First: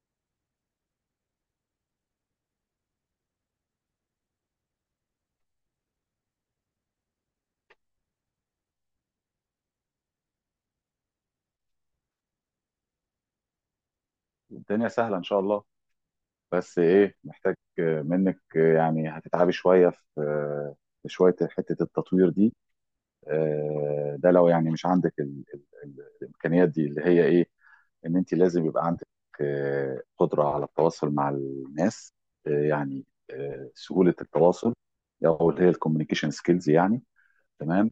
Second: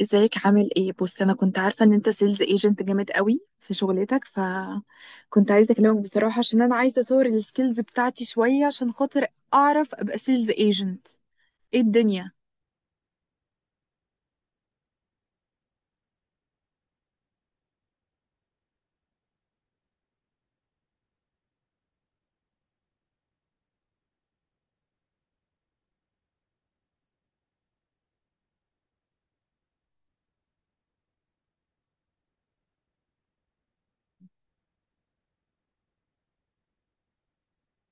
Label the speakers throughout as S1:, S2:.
S1: ازيك؟ عامل ايه؟ بص، انا كنت عارفه ان انت سيلز ايجنت جامد قوي في شغلتك، فكنت عايزه اكلمك بصراحه عشان انا عايزه اطور السكيلز بتاعتي شويه عشان خاطر اعرف ابقى سيلز ايجنت. ايه الدنيا؟
S2: الدنيا سهلة إن شاء الله. بس إيه، محتاج منك يعني هتتعبي شوية في شوية حتة التطوير دي. ده لو يعني مش عندك ال ال ال الإمكانيات دي، اللي هي إيه؟ إن أنت لازم يبقى عندك قدرة على التواصل مع الناس، آه، يعني سهولة التواصل، أو اللي هي الكوميونيكيشن سكيلز يعني. تمام.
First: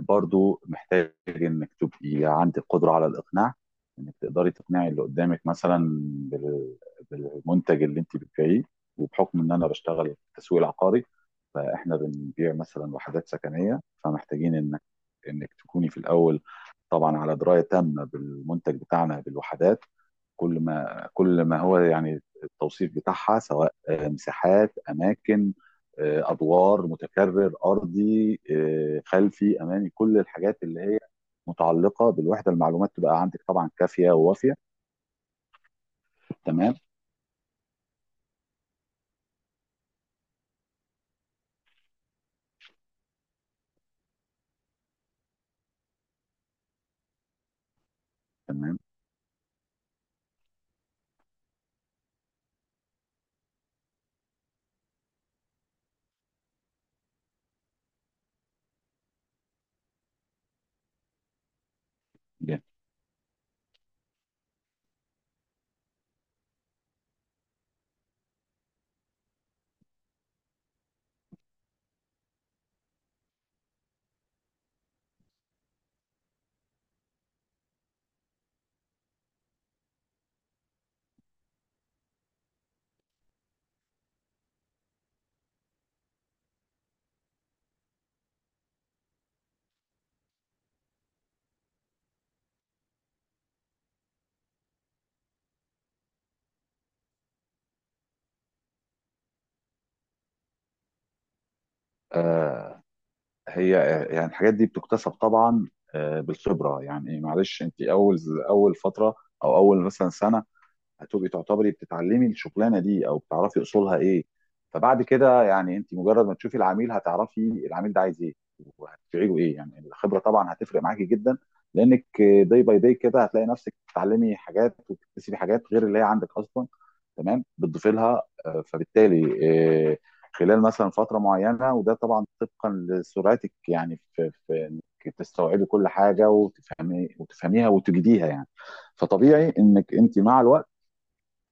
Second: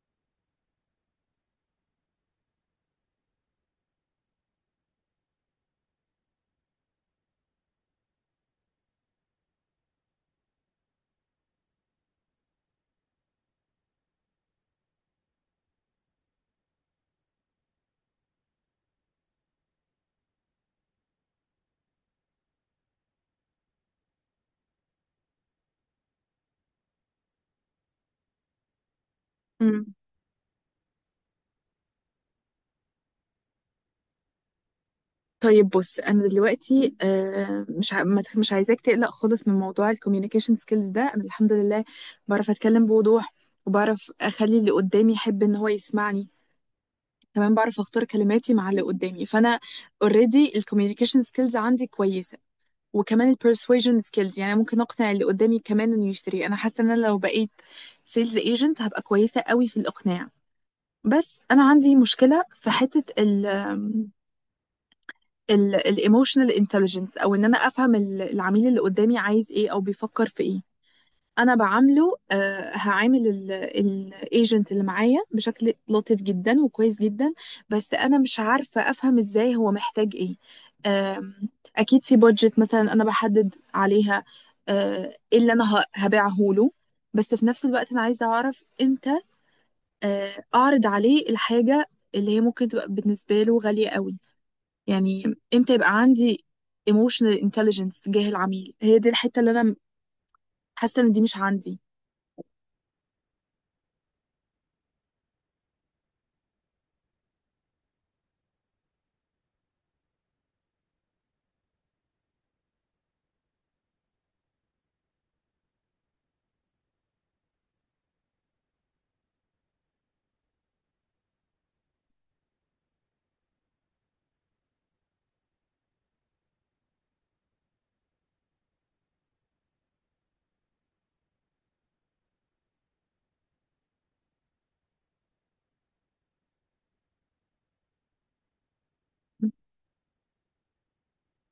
S2: برضو محتاج انك تبقي عندك قدره على الاقناع، انك تقدري تقنعي اللي قدامك مثلا بال- بالمنتج اللي انت بتبيعيه. وبحكم ان انا بشتغل في التسويق العقاري، فاحنا بنبيع مثلا وحدات سكنيه، فمحتاجين انك تكوني في الاول طبعا على درايه تامه بالمنتج بتاعنا، بالوحدات. كل ما هو يعني التوصيف بتاعها، سواء مساحات، اماكن، ادوار، متكرر، ارضي، خلفي، امامي،
S1: مم.
S2: كل الحاجات اللي هي متعلقه بالوحده، المعلومات تبقى عندك طبعا كافيه ووافيه.
S1: طيب، بص، انا
S2: تمام.
S1: دلوقتي مش ما تخ- مش عايزاك تقلق خالص من موضوع الكوميونيكيشن سكيلز ده. انا الحمد لله بعرف اتكلم بوضوح، وبعرف اخلي اللي قدامي يحب ان هو يسمعني، كمان بعرف اختار كلماتي مع
S2: تمام،
S1: اللي قدامي. فانا اوريدي الكوميونيكيشن سكيلز عندي كويسه، وكمان البرسويجن سكيلز، يعني ممكن اقنع اللي قدامي كمان انه يشتري. انا حاسه ان انا لو بقيت سيلز ايجنت هبقى كويسه قوي في الاقناع. بس انا عندي مشكله
S2: جميل.
S1: في حته الايموشنال انتليجنس، او ان انا افهم العميل اللي قدامي عايز ايه او بيفكر في ايه. انا بعامله آه، هعامل الايجنت اللي معايا بشكل لطيف جدا وكويس جدا، بس انا مش عارفه افهم ازاي هو محتاج ايه. آم، اكيد في بادجت مثلا انا بحدد عليها ايه اللي انا هبيعه له، بس في نفس الوقت انا عايزه اعرف امتى اعرض عليه الحاجه اللي هي ممكن تبقى بالنسبه له غاليه قوي، يعني امتى يبقى عندي emotional intelligence تجاه العميل. هي دي الحته اللي انا حاسه ان دي مش عندي.
S2: آه، هي يعني الحاجات دي بتكتسب طبعا بالخبره. يعني معلش، انت اول فتره، او اول مثلا سنه، هتبقي تعتبري بتتعلمي الشغلانه دي او بتعرفي اصولها ايه. فبعد كده، يعني انت مجرد ما تشوفي العميل هتعرفي العميل ده عايز ايه وهتبيعي له ايه. يعني الخبره طبعا هتفرق معاكي جدا، لانك داي باي داي كده هتلاقي نفسك بتتعلمي حاجات وبتكتسبي حاجات غير اللي هي عندك اصلا، تمام، بتضيفي لها. فبالتالي آه، خلال مثلا فتره معينه، وده طبعا طبقا لسرعتك يعني في انك تستوعبي كل حاجه وتفهمي وتفهميها وتجديها يعني. فطبيعي انك انت مع الوقت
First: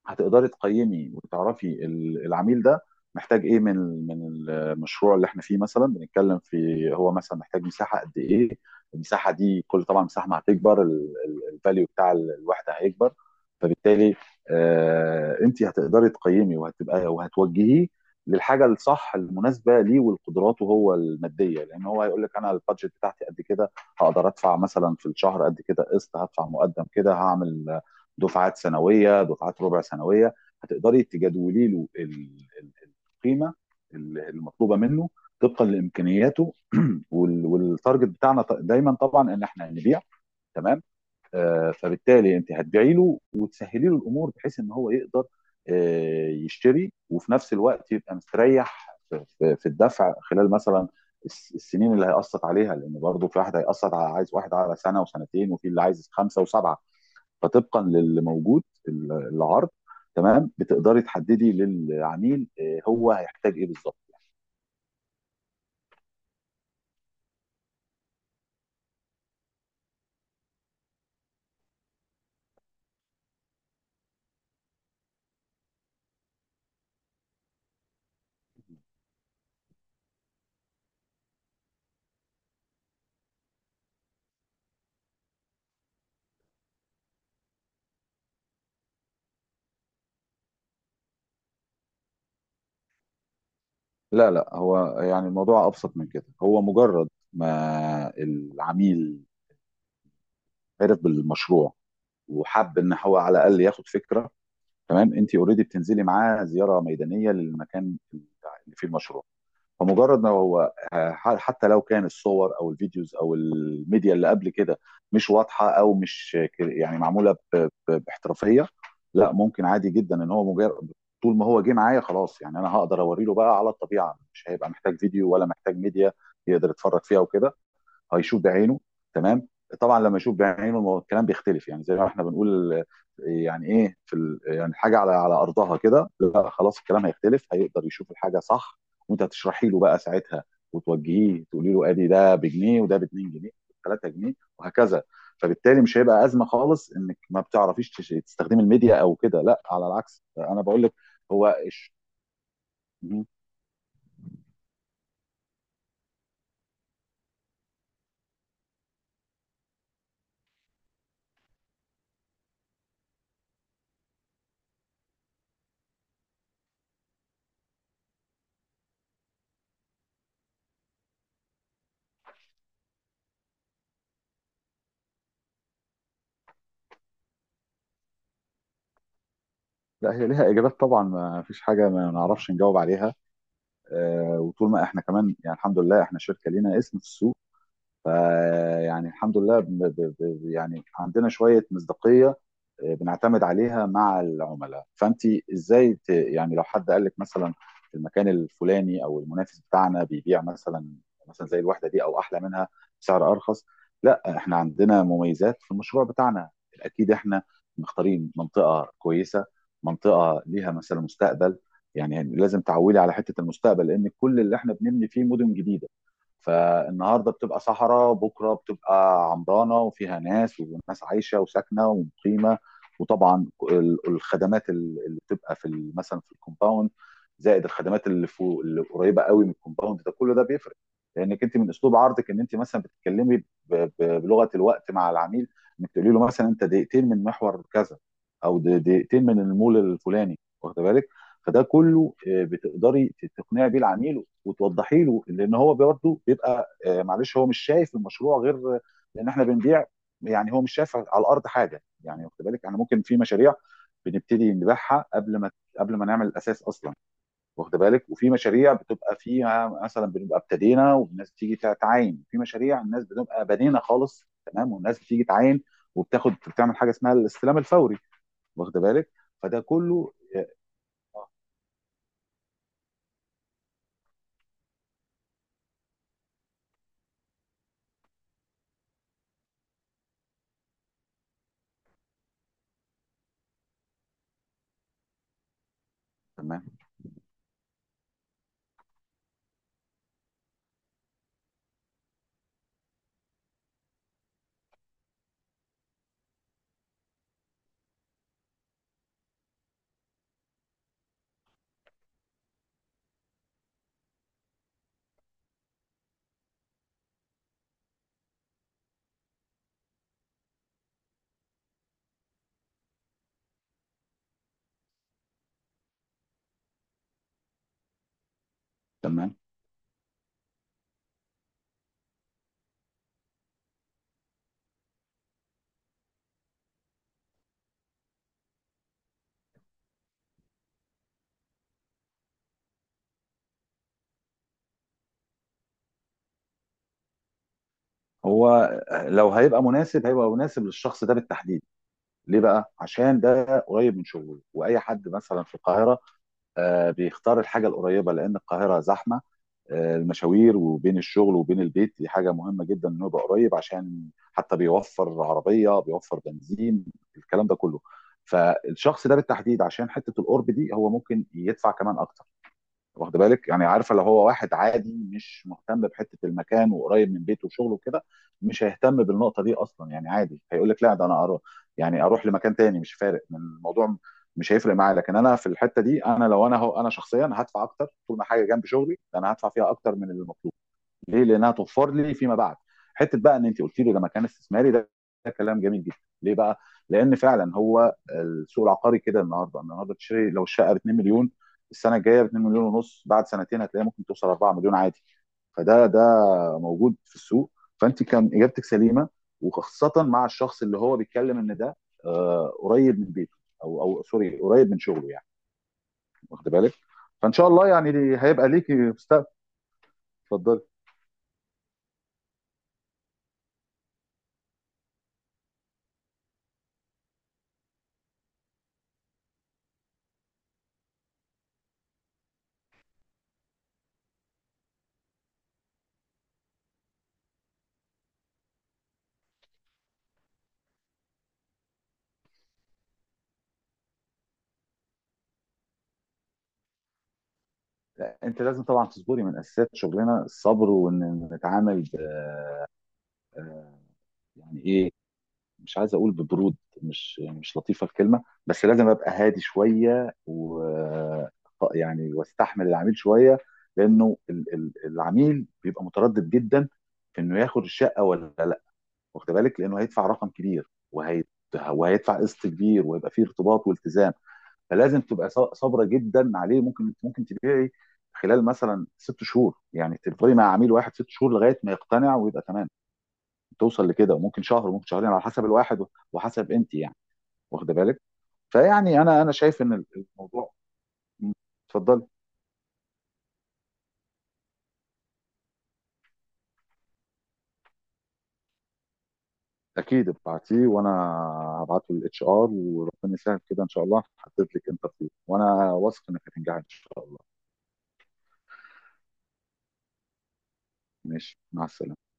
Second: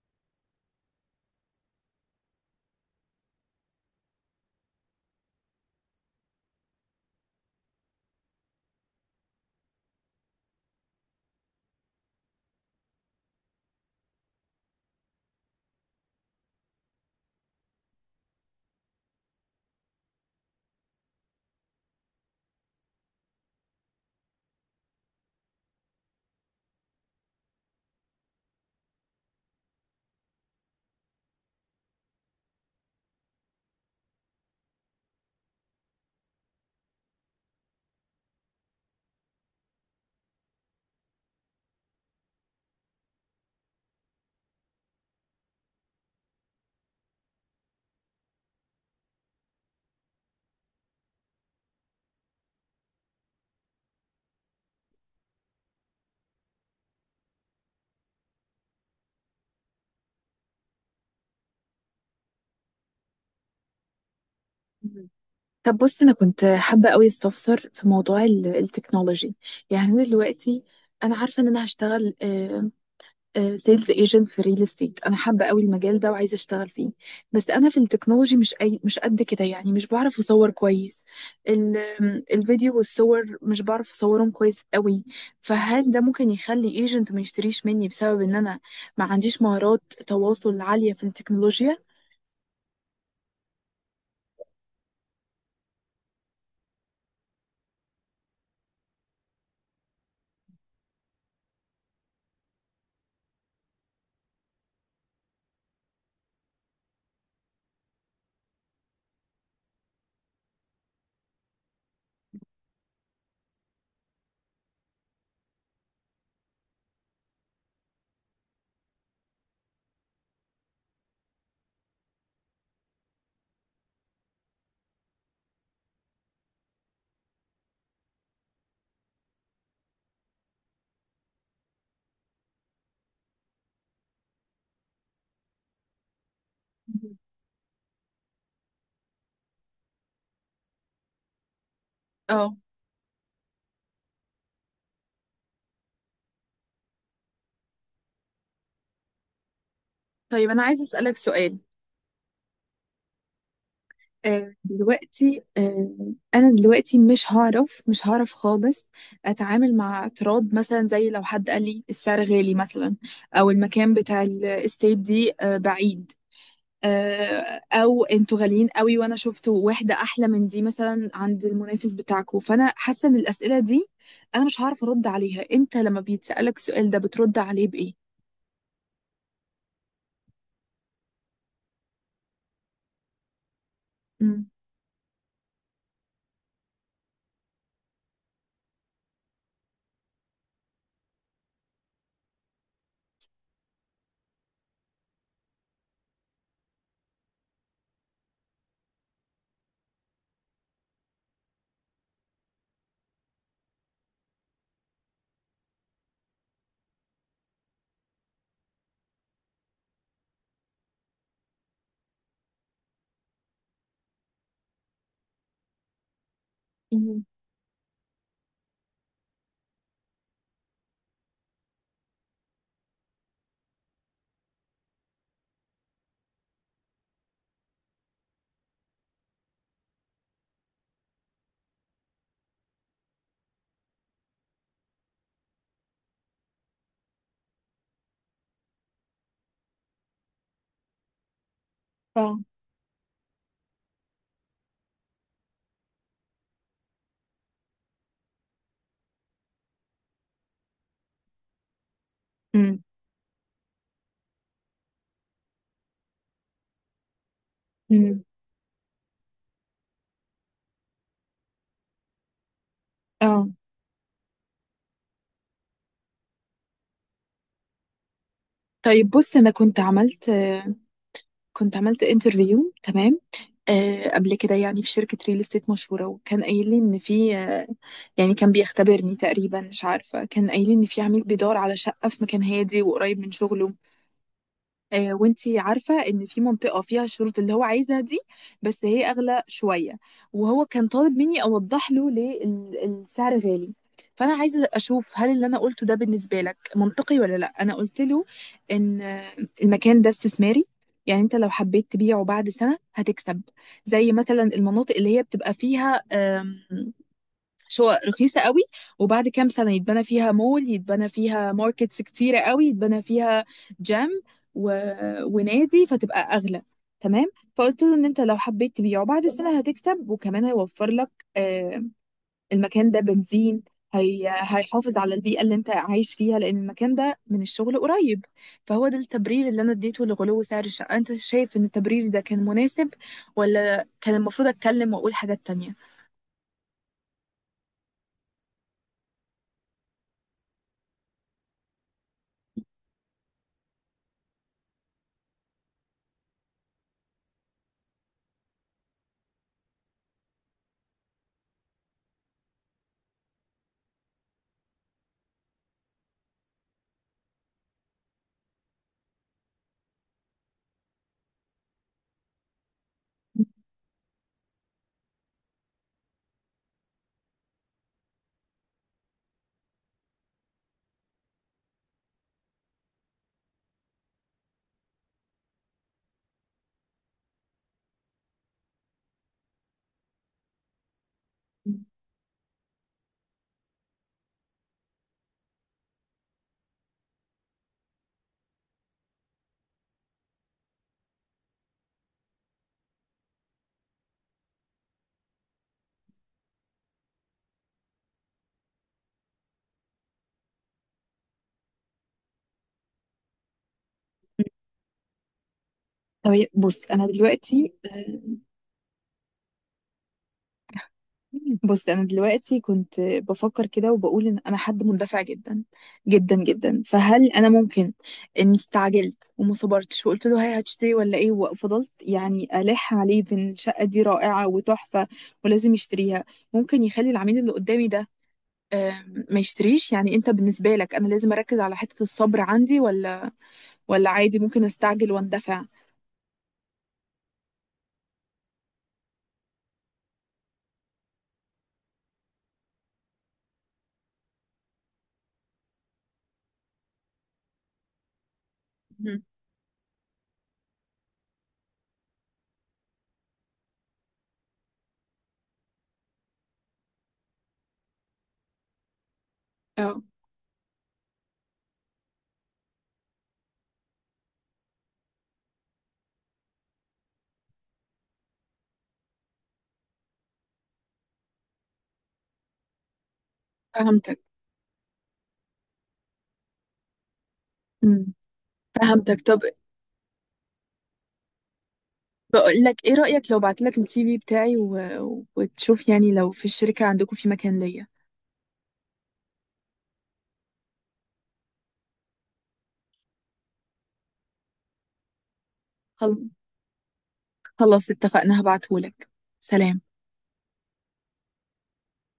S2: هتقدري تقيمي وتعرفي العميل ده محتاج ايه من من المشروع اللي احنا فيه، مثلا بنتكلم في هو مثلا محتاج مساحه قد ايه. المساحه دي، كل طبعا مساحه ما هتكبر، الفاليو بتاع الوحده هيكبر. فبالتالي، انت هتقدري تقيمي وهتوجهيه للحاجه الصح المناسبه ليه ولقدراته هو الماديه، لان هو هيقول لك انا البادجت بتاعتي قد كده، هقدر ادفع مثلا في الشهر قد كده قسط، هدفع مقدم كده، هعمل دفعات سنويه، دفعات ربع سنويه. هتقدري تجدولي له القيمه المطلوبه منه طبقا لامكانياته والتارجت بتاعنا، دايما طبعا ان احنا هنبيع. تمام. فبالتالي انت هتبيعي له وتسهلي له الامور بحيث ان هو يقدر يشتري، وفي نفس الوقت يبقى مستريح في الدفع خلال مثلا السنين اللي هيقسط عليها. لان برضه في واحد هيقسط، على عايز واحد على سنه وسنتين، وفي اللي عايز خمسه وسبعه. فطبقا للي موجود العرض، تمام، بتقدري تحددي للعميل هو هيحتاج ايه بالظبط.
S1: طب، بص، انا كنت حابه قوي استفسر في موضوع التكنولوجي، يعني انا دلوقتي انا عارفه ان انا هشتغل سيلز ايجنت في ريل استيت. انا حابه قوي المجال ده وعايزه اشتغل فيه، بس انا في التكنولوجي مش أي مش قد كده، يعني مش بعرف اصور كويس الفيديو والصور، مش بعرف اصورهم كويس قوي. فهل ده ممكن يخلي ايجنت ما يشتريش مني بسبب ان انا ما عنديش مهارات تواصل عاليه في التكنولوجيا؟
S2: لا، لا، هو يعني الموضوع ابسط من كده. هو مجرد ما العميل عرف بالمشروع وحب ان هو على الاقل ياخد فكره، تمام، انت اوريدي بتنزلي معاه زياره ميدانيه للمكان اللي فيه المشروع. فمجرد ما هو حتى لو كان الصور او الفيديوز او الميديا اللي قبل كده مش واضحه، او مش يعني معموله باحترافيه، لا ممكن عادي جدا ان هو مجرد طول ما هو جه معايا خلاص. يعني انا هقدر اوريله بقى على الطبيعه، مش هيبقى محتاج فيديو ولا محتاج ميديا يقدر يتفرج فيها وكده. هيشوف بعينه. تمام، طبعا لما يشوف بعينه الكلام بيختلف. يعني زي ما احنا بنقول، يعني ايه، في يعني حاجه على ارضها كده، لا خلاص الكلام
S1: مهم.
S2: هيختلف، هيقدر يشوف الحاجه صح. وانت هتشرحي له بقى ساعتها وتوجهيه، تقولي له ادي ده
S1: اه.
S2: بجنيه، وده ب 2 جنيه، 3 جنيه، وهكذا. فبالتالي مش هيبقى ازمه خالص انك ما بتعرفيش تستخدمي الميديا او كده. لا، على العكس
S1: طيب، انا
S2: انا
S1: عايزه
S2: بقول لك.
S1: اسالك
S2: هو
S1: سؤال.
S2: إيش-
S1: دلوقتي انا دلوقتي مش هعرف خالص اتعامل مع اعتراض، مثلا زي لو حد قال لي السعر غالي مثلا، او المكان بتاع الاستيت دي بعيد، او انتوا غاليين قوي وانا شفت واحده احلى من دي مثلا عند المنافس بتاعكم. فانا حاسه ان الاسئله دي انا مش هعرف ارد عليها. انت لما بيتسالك السؤال ده بترد عليه بايه؟
S2: لا، هي ليها اجابات طبعا، ما فيش حاجه ما نعرفش نجاوب عليها.
S1: امم.
S2: وطول ما احنا كمان يعني الحمد لله احنا شركه لينا اسم في السوق، فيعني الحمد لله يعني عندنا شوية مصداقية بنعتمد عليها مع العملاء. فانت يعني لو حد قال لك مثلا في المكان الفلاني، او المنافس بتاعنا بيبيع مثلا زي الوحدة دي او احلى منها بسعر ارخص، لا احنا عندنا مميزات في المشروع بتاعنا. اكيد احنا مختارين منطقة كويسة، منطقة ليها مثلا مستقبل. يعني لازم تعولي على حتة المستقبل، لان كل اللي احنا بنبني فيه مدن جديدة،
S1: امم.
S2: فالنهارده بتبقى صحراء، بكره بتبقى عمرانه وفيها ناس، وناس عايشه وساكنه ومقيمه. وطبعا الخدمات اللي بتبقى في مثلا في الكومباوند، زائد الخدمات اللي فوق اللي قريبه قوي من الكومباوند، ده كله ده بيفرق. لانك انت من اسلوب عرضك ان انت مثلا بتتكلمي بلغه الوقت مع العميل، انك تقولي له مثلا انت دقيقتين من محور كذا، او دقيقتين من المول الفلاني، واخد بالك؟ فده كله
S1: اه.
S2: بتقدري تقنعي بيه العميل وتوضحي له، لان هو برضه بيبقى، معلش، هو مش شايف المشروع غير، لان احنا بنبيع. يعني هو مش شايف على الارض حاجه، يعني واخد بالك؟ احنا
S1: امم.
S2: ممكن في مشاريع بنبتدي نبيعها قبل ما نعمل الاساس اصلا، واخد بالك؟ وفي مشاريع بتبقى فيها مثلا بنبقى ابتدينا والناس بتيجي تعاين، في مشاريع الناس بتبقى
S1: اه.
S2: بنينا خالص تمام والناس بتيجي تعاين وبتاخد، بتعمل حاجه اسمها الاستلام الفوري، واخد
S1: طيب،
S2: بالك؟
S1: بص، انا
S2: فده كله.
S1: كنت عملت انترفيو، تمام، قبل كده، يعني في شركة ريل استيت مشهورة، وكان قايل لي ان في يعني كان بيختبرني تقريبا، مش عارفة، كان قايل لي ان في عميل بيدور على شقة في مكان هادي وقريب من شغله. وانتي عارفة ان في
S2: تمام.
S1: منطقة فيها الشروط اللي هو عايزها دي، بس هي اغلى شوية، وهو كان طالب مني اوضح له ليه السعر غالي. فانا عايزة اشوف هل اللي انا قلته ده بالنسبة لك منطقي ولا لا. انا قلت له ان المكان ده استثماري، يعني انت لو حبيت تبيعه بعد سنة هتكسب، زي مثلا المناطق اللي هي بتبقى فيها مش هو رخيصة قوي، وبعد كام سنة يتبنى فيها مول، يتبنى فيها ماركتس كتيرة قوي، يتبنى فيها جيم و... ونادي، فتبقى أغلى. تمام، فقلت له ان انت لو حبيت تبيعه بعد
S2: تمام.
S1: السنة هتكسب، وكمان هيوفر لك آه، المكان ده بنزين، هيحافظ على البيئة اللي انت عايش فيها لان المكان ده من الشغل قريب. فهو ده التبرير اللي انا اديته لغلو سعر الشقة. انت شايف ان التبرير ده كان مناسب ولا كان المفروض اتكلم واقول حاجات تانية؟
S2: هو لو هيبقى مناسب هيبقى مناسب للشخص ده بالتحديد. ليه بقى؟ عشان ده قريب من شغله، واي حد مثلا في القاهره بيختار الحاجه القريبه، لان القاهره زحمه. المشاوير وبين الشغل وبين البيت دي حاجه مهمه جدا، انه يبقى قريب، عشان حتى بيوفر عربيه، بيوفر بنزين، الكلام ده كله. فالشخص ده بالتحديد، عشان حته القرب دي، هو ممكن يدفع كمان اكتر، واخد بالك؟ يعني عارفه، لو هو واحد عادي مش مهتم بحته المكان وقريب من بيته وشغله وكده، مش هيهتم بالنقطه دي اصلا. يعني عادي هيقول لك لا، ده انا اروح، يعني اروح لمكان تاني، مش فارق من الموضوع، مش هيفرق معايا. لكن انا في الحته دي، انا لو انا هو، انا شخصيا هدفع اكتر، طول ما حاجه جنب شغلي، ده انا هدفع فيها اكتر من اللي المطلوب. ليه؟ لانها توفر لي فيما بعد. حته بقى ان انت قلت لي ده مكان استثماري، ده كلام جميل جدا. ليه بقى؟ لان فعلا هو السوق العقاري كده، النهارده تشتري لو الشقه ب 2 مليون، السنه الجايه ب 2 مليون ونص، بعد سنتين هتلاقيها ممكن توصل 4 مليون عادي. فده موجود في السوق. فانت كان اجابتك سليمه، وخاصه مع الشخص اللي هو بيتكلم ان ده قريب من بيته، او سوري، قريب من شغله يعني،
S1: طب
S2: واخد بالك؟
S1: بص انا
S2: فان شاء الله
S1: دلوقتي
S2: يعني هيبقى ليكي مستقبل. اتفضلي.
S1: بص، انا دلوقتي كنت بفكر كده، وبقول ان انا حد مندفع جدا جدا جدا. فهل انا ممكن اني استعجلت وما صبرتش وقلت له هاي هتشتري ولا ايه، وفضلت يعني الح عليه بان الشقه دي رائعه وتحفه ولازم يشتريها؟ ممكن يخلي العميل اللي قدامي ده آه، ما يشتريش؟ يعني انت بالنسبه لك انا لازم اركز على حته الصبر عندي، ولا عادي ممكن استعجل واندفع؟
S2: لا، انت لازم طبعا تصبري، من اساسيات شغلنا الصبر، وان نتعامل آه، يعني ايه، مش عايز اقول ببرود، مش لطيفه الكلمه، بس لازم ابقى
S1: مم.
S2: هادي شويه و يعني واستحمل العميل شويه، لانه العميل بيبقى متردد جدا في انه ياخد الشقه ولا لا، واخد بالك؟ لانه
S1: اه،
S2: هيدفع رقم كبير وهيدفع قسط كبير، ويبقى فيه ارتباط والتزام. فلازم تبقى صابره جدا عليه. ممكن تبيعي خلال مثلا 6 شهور، يعني تفضلي مع عميل واحد 6 شهور لغايه ما يقتنع ويبقى تمام، توصل لكده.
S1: فهمتك.
S2: وممكن شهر، وممكن شهرين، على حسب الواحد وحسب انت يعني، واخده بالك؟
S1: مم.
S2: فيعني
S1: فهمتك.
S2: انا
S1: طب،
S2: شايف ان الموضوع. اتفضلي.
S1: بقول لك ايه رأيك لو بعت لك الـCV بتاعي وتشوف يعني لو في الشركة عندكم في مكان ليا؟
S2: اكيد ابعتيه، وانا هبعته للاتش ار، وربنا يسهل، كده ان شاء الله هحدد لك انترفيو، وانا واثق
S1: خل-
S2: انك هتنجحي ان شاء الله.
S1: خلاص، اتفقنا، هبعته لك. سلام.
S2: ماشي، مع السلامه.